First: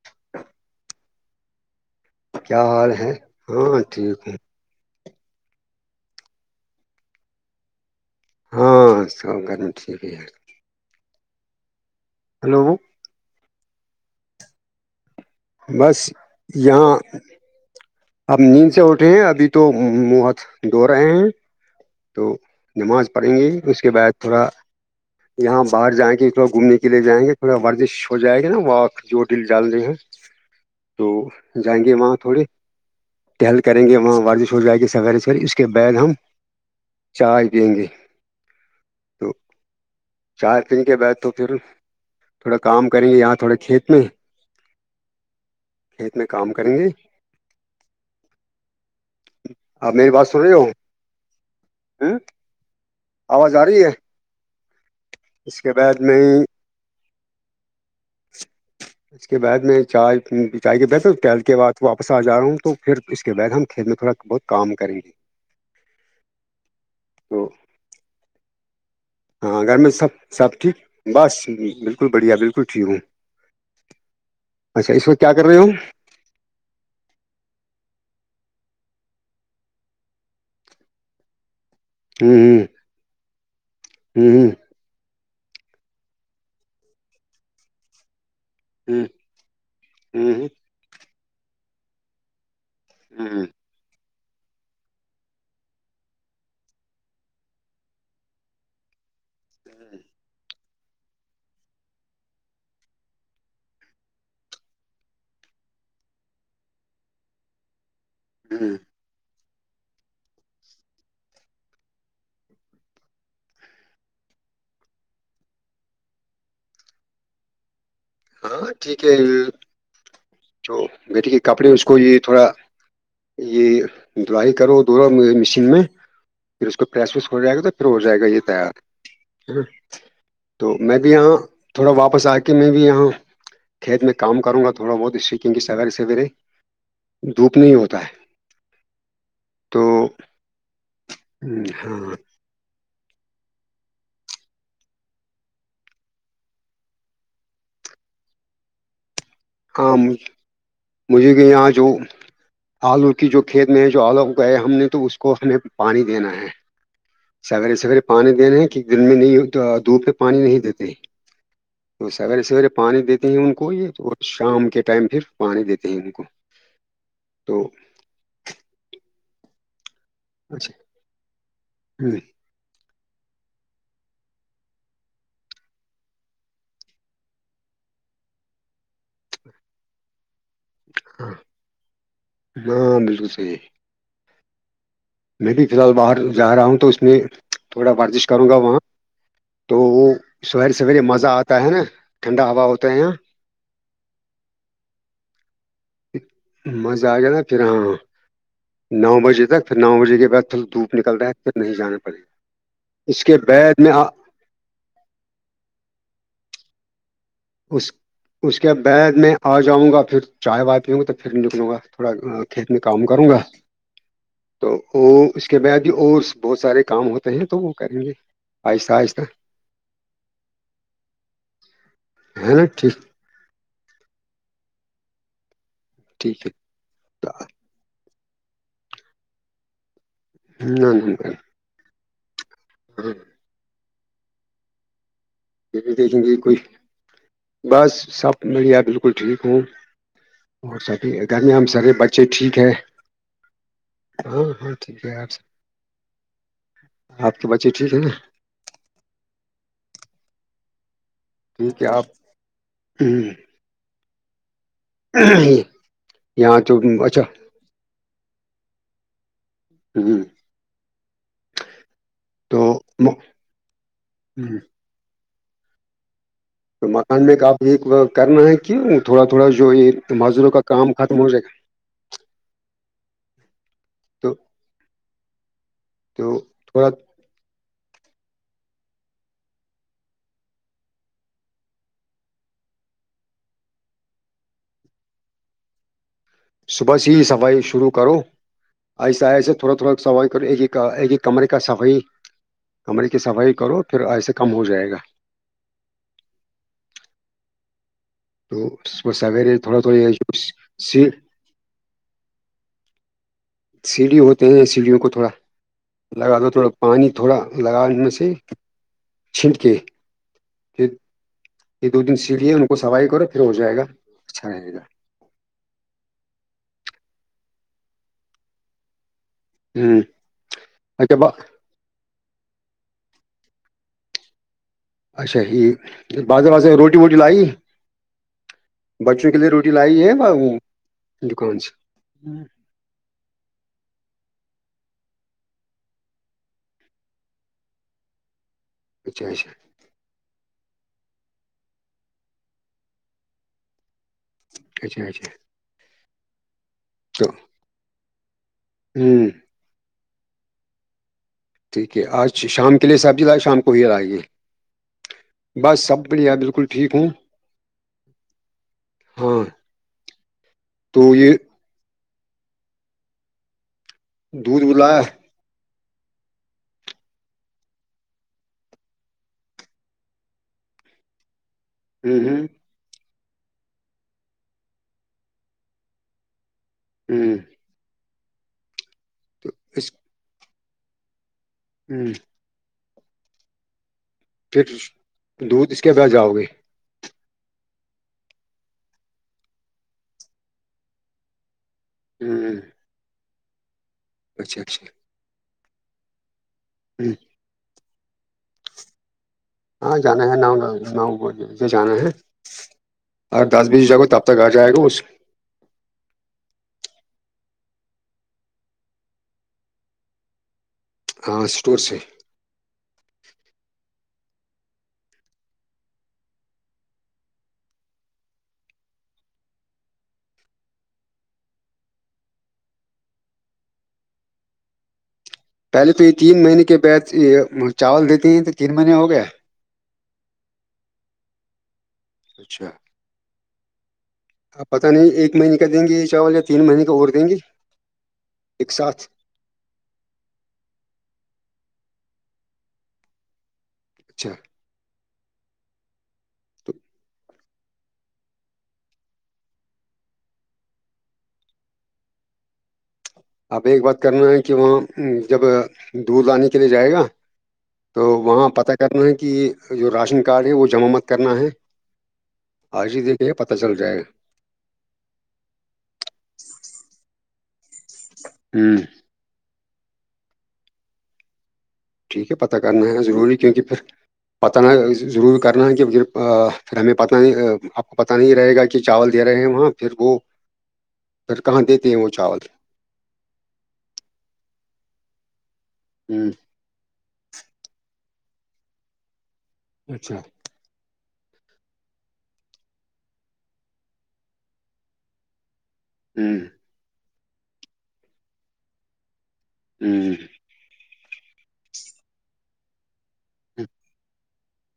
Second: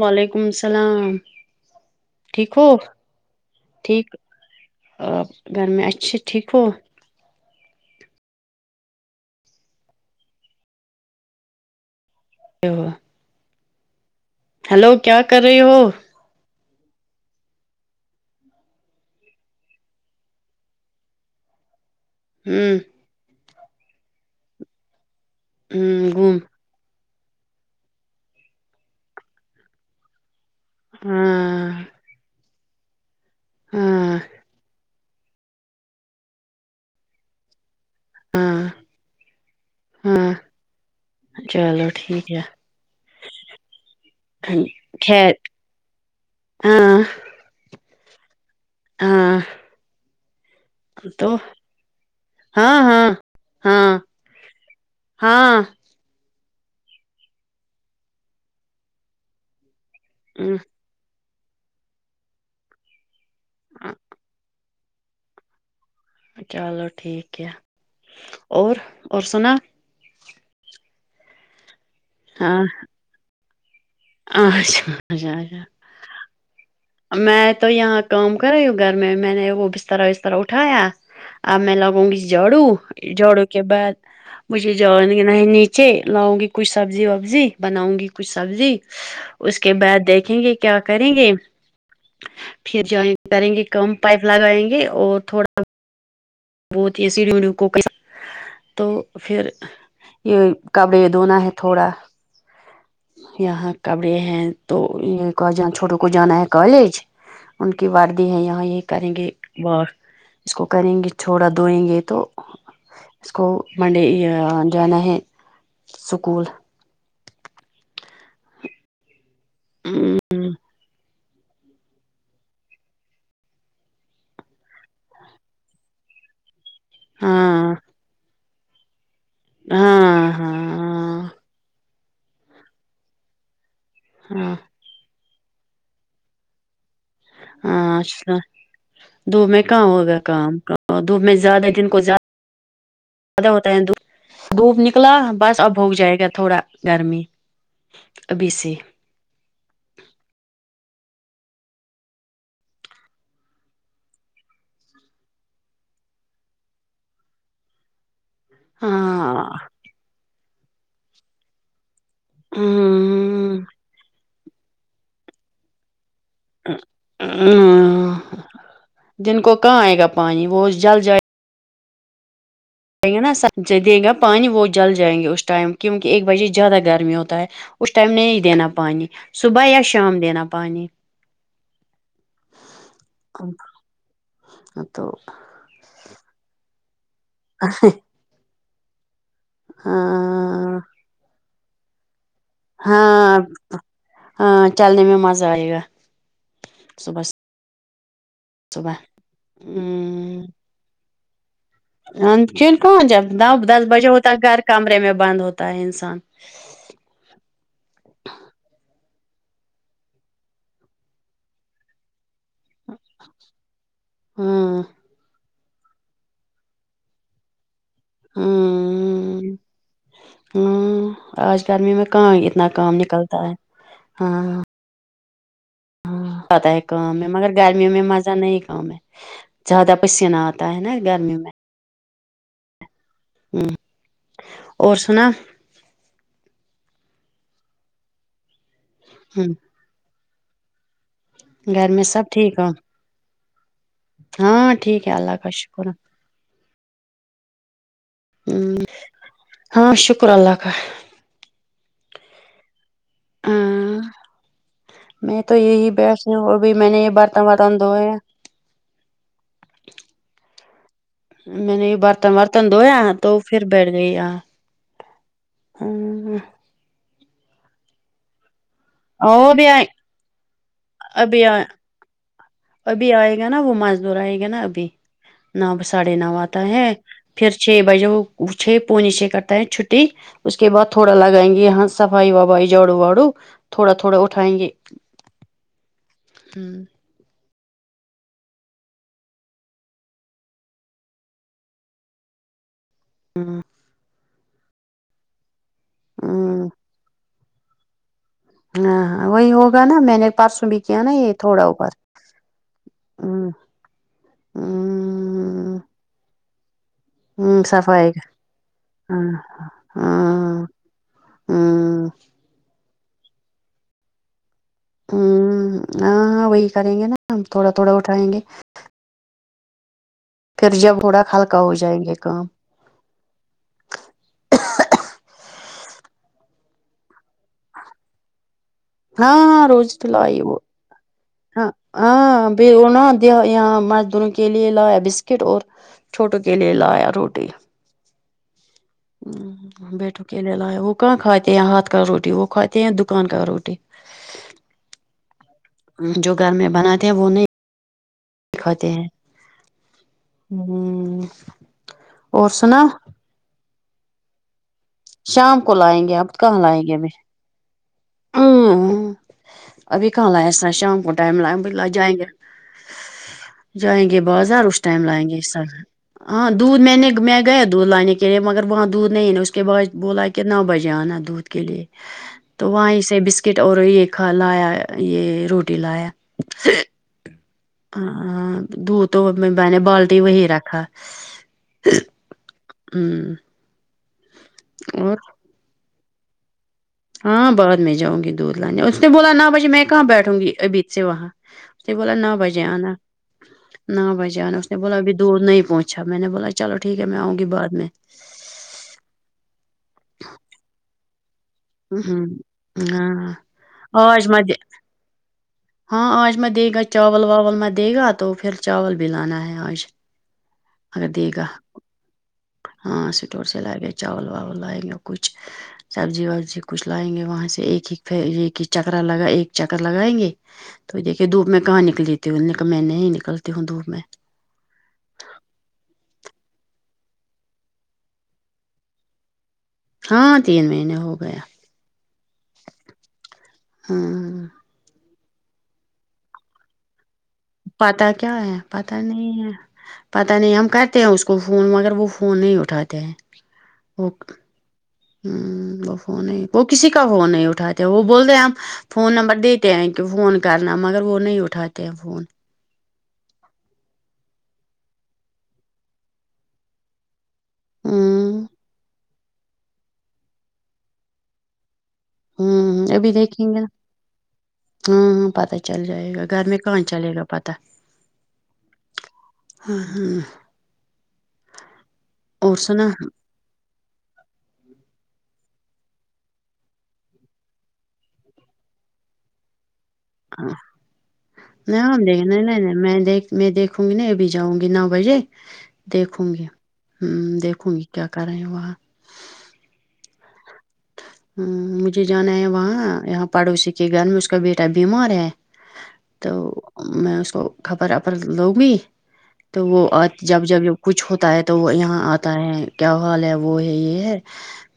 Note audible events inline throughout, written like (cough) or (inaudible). وعلیکم السلام ٹھیک کیا ہو حال ہے ہاں ٹھیک ہے آ گھر میں اچھی ٹھیک ہو ہاں سب کادم ٹھ ہے ہے ہیلو ہیلو کیا کرے بس یہاں اب نیند سے اٹھے ہیں ابھی تو منہ ہاتھ دھو رہے ہیں تو ہوں نماز پڑھیں گے اس کے بعد تھوڑا یہاں باہر ہوں جائیں گے گم تھوڑا گھومنے کے لیے جائیں گے تھوڑا ورزش ہو جائے گا نا و جو ڈل ڈال رہ ہے تو ہاں جائیں گے وہاں تھوڑے ٹہل کریں گے ہاں وہاں ورزش ہو جائے گی سویرے سوے اس کے بیگ ہم چائے پیں گے ہاں ہاں چار دن کے بعد تو پھر چلو ٹھیک ہے تھوڑا کام کریں گے یہاں تھوڑے کھیت میں (unintelligible) کھیت میں کام کریں گے ہاں ہاں آپ میری بات سن رہے ہو تو ہ ہاں ہاں آواز آ رہی ہے ہاں اس ہاں کے بعد میں اس کے بعد میں چائے چائے کے بہتر ٹہل کے بعد واپس آ جا رہا ہوں تو پھر اس کے بعد ہم کھیت میں تھوڑا بہت کام کریں گے چلو ٹھیک تو ہے اور اور سنا ہاں گھر میں سب سب ٹھیک بس بالکل بڑھیا ہاں بالکل ٹھیک ہوں اچھا اس وقت کیا کر رہے ہو میں تو یہاں کام کر رہی ہوں گھر میں میں نے وہ بسترا وسترا اٹھایا اب میں لوگ گ ہوں جڑو جڑو کے بعد ہوں مجھے جون گ نا ہے نیچے لاؤں گی کچھ سبزی وبزی بناؤں گی کچھ سبزی ہوں اس کے بعد دیکھیں ہوں گے کیا کریں گے پھر جوائن ہوں کریں گے کم پائپ لگائیں گے اور تھوڑا وہ اسی ریوڈو کو (unintelligible) تو پھر یہ کپڑے یہ دنا ہے تھوڑا یہاں کبرے ہے تو یہ کہ ج چھوٹوں کو جانا ہے کالج ان کی ووردی ہے یہاں ہوں یہ کریں گے وہ اس کو کریں گے چھوڑا دھوئیں گے تو اس کو منڈے یہ جانا ہے سکول ہاں ٹھیک ہے ہاں جو بیٹے کے کپڑے اس کو یہ تھوڑا یہ ڈرائی کرو دوورو مے مشین میں پھر اس کو پریس ویس ہو جائے گا تو ہاں پھر ہو جائے گا یہ تیار ہے ہاں تو میں بھی ہاں یہاں تھوڑا واپس آ کے میں بھی یہاں کھیت میں کام ہاں کروں گا تھوڑا بہت شیکیں گی سویرے سویرے دھوپ نہیں ہاں ہوتا ہے اچھا دھوپ میں تو کہاں ہوگا کام کا دھوپ میں زیادہ دن کو ہاں زدہ ج زدا ہوتا ہے د دھوپ نکلا بس اب ہوگ جائے گا تھوڑا گرمی ا بی سی آمد (unintelligible) مجھے کہ یہاں جو آلو کی جو کھیت میں ہے جو آلو گئے ہم نے تو اس کو ہمیں پانی دینا ہے سگیرے سگیرے پانی دینے ہیں کہ دن میں ہاں نہیں دوپ پہ پانی نہیں دیتے تو سویرے سویرے پانی دیتے ہیں ان ہمم کو یہ اور شام کے ٹائم پھر پانی دیتے ہیں ان کو ہ تو دن کو کہاں آئے گا پانی وہ جل جائے ھمم جیں گے نا س دے گا پانی وہ جل جائیں گے اس ٹائم کیونکہ ایک بجے زیادہ گرمی ہوتا ہے ام دینا ہاں بالکل صحیح (unintelligible) میں بھی فی الحال باہر جا رہا ہوں تو اس میں تھوڑا ورزش کروں گا وہاں تو وہ شہر ہاں سیے مزہ آتا ہے نا ٹھنڈا ہو ہاں ہاں چلنے میں مزہ آئے گا مزہ آ صبح جانا پھر ہاں صبح نو بجے تک پھر نو بجے کے بعد تھ دھوپ نکل رہا ہے پھر نہیں جانے چن کون جب دس بجے ہوتا ہے گھر کمرے میں بند ہوتا ہے انسان اس اس کے بعد میں آ جاؤں گا پھر چائے وا پیوںں گا تو پھر نکلوں گا تھوڑا کھیت میں کام کروں گا تو ہمم وہ اس اس کے بعد بھی اور بہت سارے کام ہوتے ہیں تو وہ کریں گے آہستہ آہستہ ہمم آج گرمی میں کہاں ہے نا اتنا کام ٹھیک نکلتا ہے ہاں پت آ ہے کا میں مگر گرمیوں میں مزہ نہیں ہی کا زیادہ پسینہ آتا ہے نا گرمی میں جی اور سنا دوں گی کوئی بس سپ میرییا بالکل ٹھیک ہم ہووں اور سبھی گرمییا میں گھر سارے سب بچے ٹھیک ہو ہے ہاں ہاں ٹھیک ہے یار اللہ سے کا شکر ہے۔ آپ کے بچے ٹھیک ہے نا ہاں شکر اللہ کاال ٹھیک ہے آپ ہاں میں تو یہی بیس ہوں اور یہاں بھی تو میں نے یہ اچھا برتن ورتن دھوئے ہوں میں نے یہ برتن ورتن دھویا تو پھر بیٹھ گئی آ (inaudible) مکان میںپ ایک کرنا ہے کہ تھوڑا تھوڑا اور جو ابھی آئے یہ معذوروں کا کام ختم ہو جائے ابھی گا آئے ابھی آئے گا نا وہ مزدور تو آئے گا نا ابھی نو ساڑھے نو تو آتا ہے تھوڑا پھر چھ بجے وہ چھ پونی چھ کرتا ہے چھٹی اس کے بع تھوڑا لگائیں گے یہاں صفائی وفائی جاڑو واڑو تھوڑا تھوڑا اٹھائیں گے ہمم صبح ہی صفائی شروع کرو ایسے آئے ایسے تھوڑا تھوڑا صفائی ایک کمے صفائی کمرے کی صفائی کرو پھر ایسے کم ہو جائے گا (inaudible) تو صبح ہاں وہی سویرے تھوڑا ہوگا نا تھوڑا میں نے پرسوں بھی کیا نا یہ تھوڑا اپر سیڑھی ہوتے ہیں سیڑھیوں کو تھوڑا لگا دو تھوڑا پانی تھوڑا ہ لگا ان میں صفائی سے کا ہاں چھینٹ کے ہاں ہ یہ دو دن سیڑھیے ان کو کو سفائی کرو پھر ہو جائے گا اچھا رہے گا ہوں ہاں ہاں وہی کریں گے نا ہم تھوڑا تھوڑا اٹھائیں گے ہوں پھر جب تھوڑا ہلکا ہو جائیں گے کام اچھا جیھ بستے واستے روٹی ووٹی لائی بچوں کے لیے ہاں روٹی لائی روز تو ہے وہ دکان سے پھر نہ د یہاں مزدوروں کے لیے لایا بسکٹ اور چھوٹوں کے لیے لایا روٹی اچھا اچھا ہوں بیٹوں کے لیے لا وہ کہاں کھاتے ہیں ہاتھ کا روٹی وہ کھاتے ہیں دکان کا روٹی اچھا اچھا جو گھر میں بناتے ہیں وہ تو نہیں کھاتے ہیں ہوں (inaudible) ٹھیک ہے آج اور شام سنا کے لیے صاحب جی آ شام کو ہی آئیے شام کو بس سب لائیں گے اب بڑیا کہاں بالکل لائیں ٹھیک گے ابھی ہوں ہاں ابھی کہاں ایسا شام کو تو یہ ٹائم بلا جائیں گے جائیں گے بازار دودھ اس بلایا ٹائم لائیں گے اس ہاں دودھ میں نے میں گیا دودھ لانے کے لیے مگر وہاں دودھ نہیں نے اس کے بعد بولا کہ کتنا بجے آنا دودھ کے لیے ہوں ہوں تو وہاں اس سے بسکٹ اور یہ کھا لایا یہ روٹی لایا ہوں ہاں دود تو میں نے اس بالٹی وہی رکھا ہوں ہوں پھر دودھ اس کے ب جاؤ گے ہاں بعد میں جؤں گی دودھ لانے اس نے بولا نہ بجے میں کہاں بیٹھوں گی ابید سے وہاں اس بولا نو ہ بجے آنا نہ بجے نے اچھا اس نے اچھا بولا ابھی دودھ نہیں پہنچا میں نے بولا چلو ٹھیک ہے ہ میں آؤں گی بع میں ہاں جان ہے ن ہوں ہاں ا دس بیس جگہ تب آج تک مت آ دے، جائے گا اس ہاں آج میں دے گا چاول واول میں دے گا تو پھر چاول بھی لانا ہے آج اگر دے ہاں گا اسٹور سے ہاں اسٹور سے لائے گے چاول واول لائیں گے کچھ سبزی وبزی کچھ لائیں گے وہاں سے ایک ایک ایک ہی چکرا لگا ایک چکر لگائیں گے تو دیکھیے دھو میں کہاں نکلیتی ہ کہ میں نہیں نکلتی ہوں دھوپ میں پہلے تو یہ تین مہینے کے بعد چاول دیتی ہیں تو تین مہینے ہو گیا ہاں تین مہینے ہو گیا اچھا ہاں آپ پتہ نہیں ایک مہینے کا دیں گے یہ چاول یا تین مہینے کا اور دیں گی پتاہ کیا ہے پتاہ نہیں ہے پت نہیں ہم کرتے ہیں اس کو فون مگر وہ فون نہیں اٹھاتے ہیںک اچھا ہ وہ فون نہیں وہ تو کسی کا فون نہیں اٹھاتے وہ بولتے ہم فون نمبر دیتے ہیں کہ فون کرنا مگر وہ نہیں اٹھاتے ہیں فون آپ ایک بات کرنا ہے کہ وہاں جب دودھ لانے کے لیے جائے گا تو ہمم وہاں پتہ کرنا ہے کہ جو راشن کارڈ ہے وہ جمع مت کرنا ہے ہوں آج ہی ابھی دیکھے دیکھیں پتہ گا چل جائے ہاں ہاں پتا چل جائے گا گھر میں کہاں چلے گا پتا ہوں ہاں ہاں ٹھیک ہے اور پتا کرنا سنا ہے ضروری کیونکہ پھر پتہ نہ ضرور کرنا ہے کہ پھر پھر ہمیں پتہ نہیں آپ کو پتہ نہیں رہے گا کہ چاول دے رہے ہیں وہاں پھر وہ پھر کہاں نہیں دیتے ہیں ہم وہ دیکھ چاول نہیں نہیں میں دیکھ میں دیکھوں گی ن ابھی جاؤں گی نو بجے دیکھوں ہوں گی ہوں دیکھوں گی کیا کر رہے ہیں وہاں اچھا ہ مجھے جانا ہے وہاں یہاں پڑوسی کے گھر میں اس کا بیٹا بیمار ہے تو ہوں میں اس کو خبر اپر لوں گی تو وہ ہوں جب جب ج کچھ ہوتا ہے تو وہ یہاں آتا ہے کیا حال ہے وہ ہوں ہے یہ ہے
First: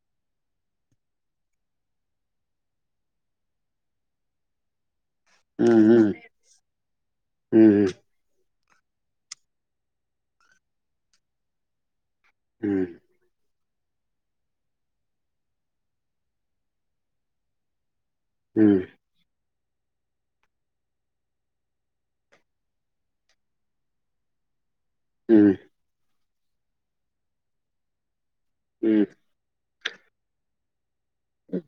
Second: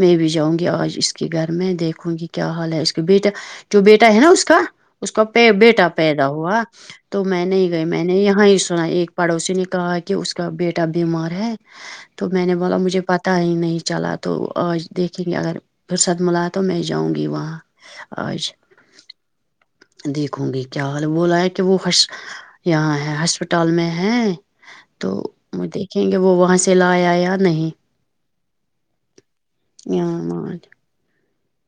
میں بھی جاؤں گی آج اس اس کے گھر میں دیکھوں گی کیا حال ہے اس کا بیٹا جو بیٹا ہے نا اس کا اس کا پ بیٹا ہوں ہوں پیدا ہوا تو میں نہیں گئی ہوں میں نے یہاں ہی سنا ایک پڑوسی نے کہا کہ اس کا بیٹا بیمار ہے تو میں نے بولا مجھے ہوں پتا ہی نہیں چلا تو آج دیکھیں گے اگر پرسد ملا تو میں جاؤں گی وہاں آج دیکھوں گی کیا حال وہ لایا کہ وہش یہاں ہے ہسپتال میں ہے تو ہوں وہ دیکھیں گے وہ وہاں سے لایا یا نہیں ہی آاں م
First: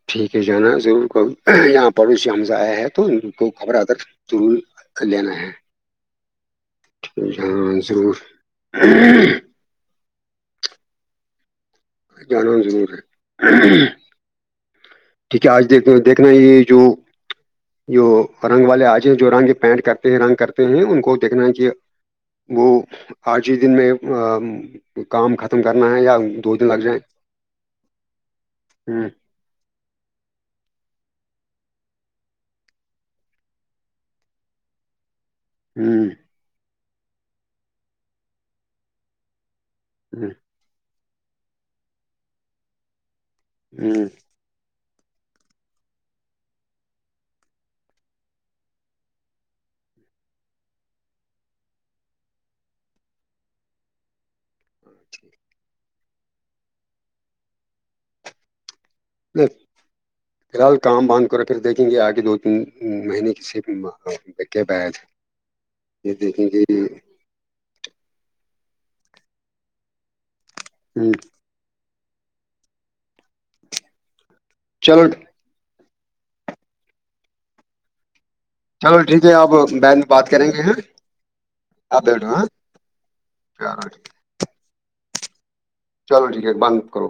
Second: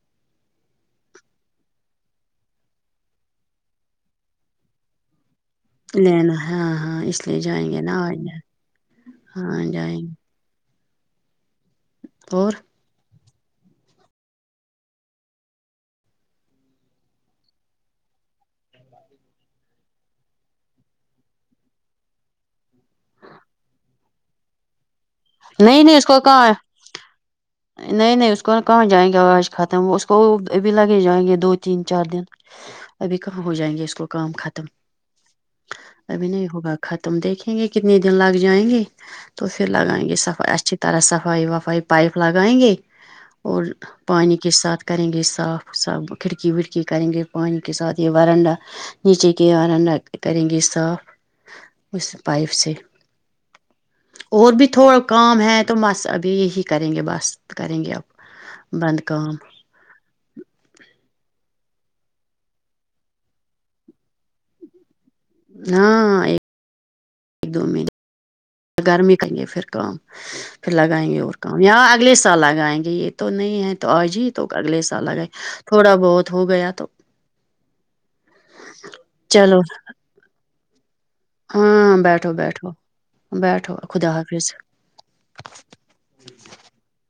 ٹھیک ہے جانا ضرور یہاں پڑوسی ش ہمز آیا ہے تو ان کو خبرا کر (unintelligible) لینا ہاں ہاں اس لیے جائیں گے نہا ضرور آیںا ہاں جائیں گے اور گانوں ضرور ہے ٹھیک ہے آج دیک دیکھنا ہے یہ جو جو رنگ والے آجے ہیں جو رنگ پینٹ کرتے ہیں رنگ کرتے ہیں ان کو دیکھنا ہے کہ وہ آج ہی دن میں کام ختم نہیں کرنا نہیں ہے اس یا کو کہاں دو دن لگ جائے نہیں نہیں اس کو نا کہاں جائیں گے آوج ختم وہ اس کو ابھی لگے جائیں گے دو تین چار دن ابھی کہاں ہو جائیں گے اس کو کام ختم ھمم ابھی نہیں ہوگا ختم دیکھیں گے کتنے دن لگ جائیں گے تو پھر لگائیں گے ہ ہ سفائی اچھے طرح صفائی وفائی پائپ لگائیں گے اور پانی ک کے ساتھ کریں گے صاف صاف کھڑکی وھڑکی کریں گے پانی کے ساتھ یہ وارانڈا نیچے کے آرن کریں گے صاف اس پائپ سے اور بھی تھوڑا کام ہے تو مس ابھی یہی کریں گے بس کریں گے اب بند کام نہیں (unintelligible) فی الحال کام بند کرو پھر دیکھیں گے آگے دو تین مہینے کی صرف کیب آ تھ ہے ج ج ہاں تی ایک دو مہینے گرمی کریں گے پھر کام پھر لگائیں ہ گے اور م یار اگلے سال لگائیں گے یہ تو نہیں ہے تو آج ہی تو اگلے سال چلو لگیں تھوڑا بہت ہو گیا تو چلو ٹھیک ہے آپ چلو بی میں بات کریں گے ہیں ہاں بیٹھو بیٹھو بیٹھو چلو ٹھیک خدا حافظ چلو ٹھیک ہے بند کرو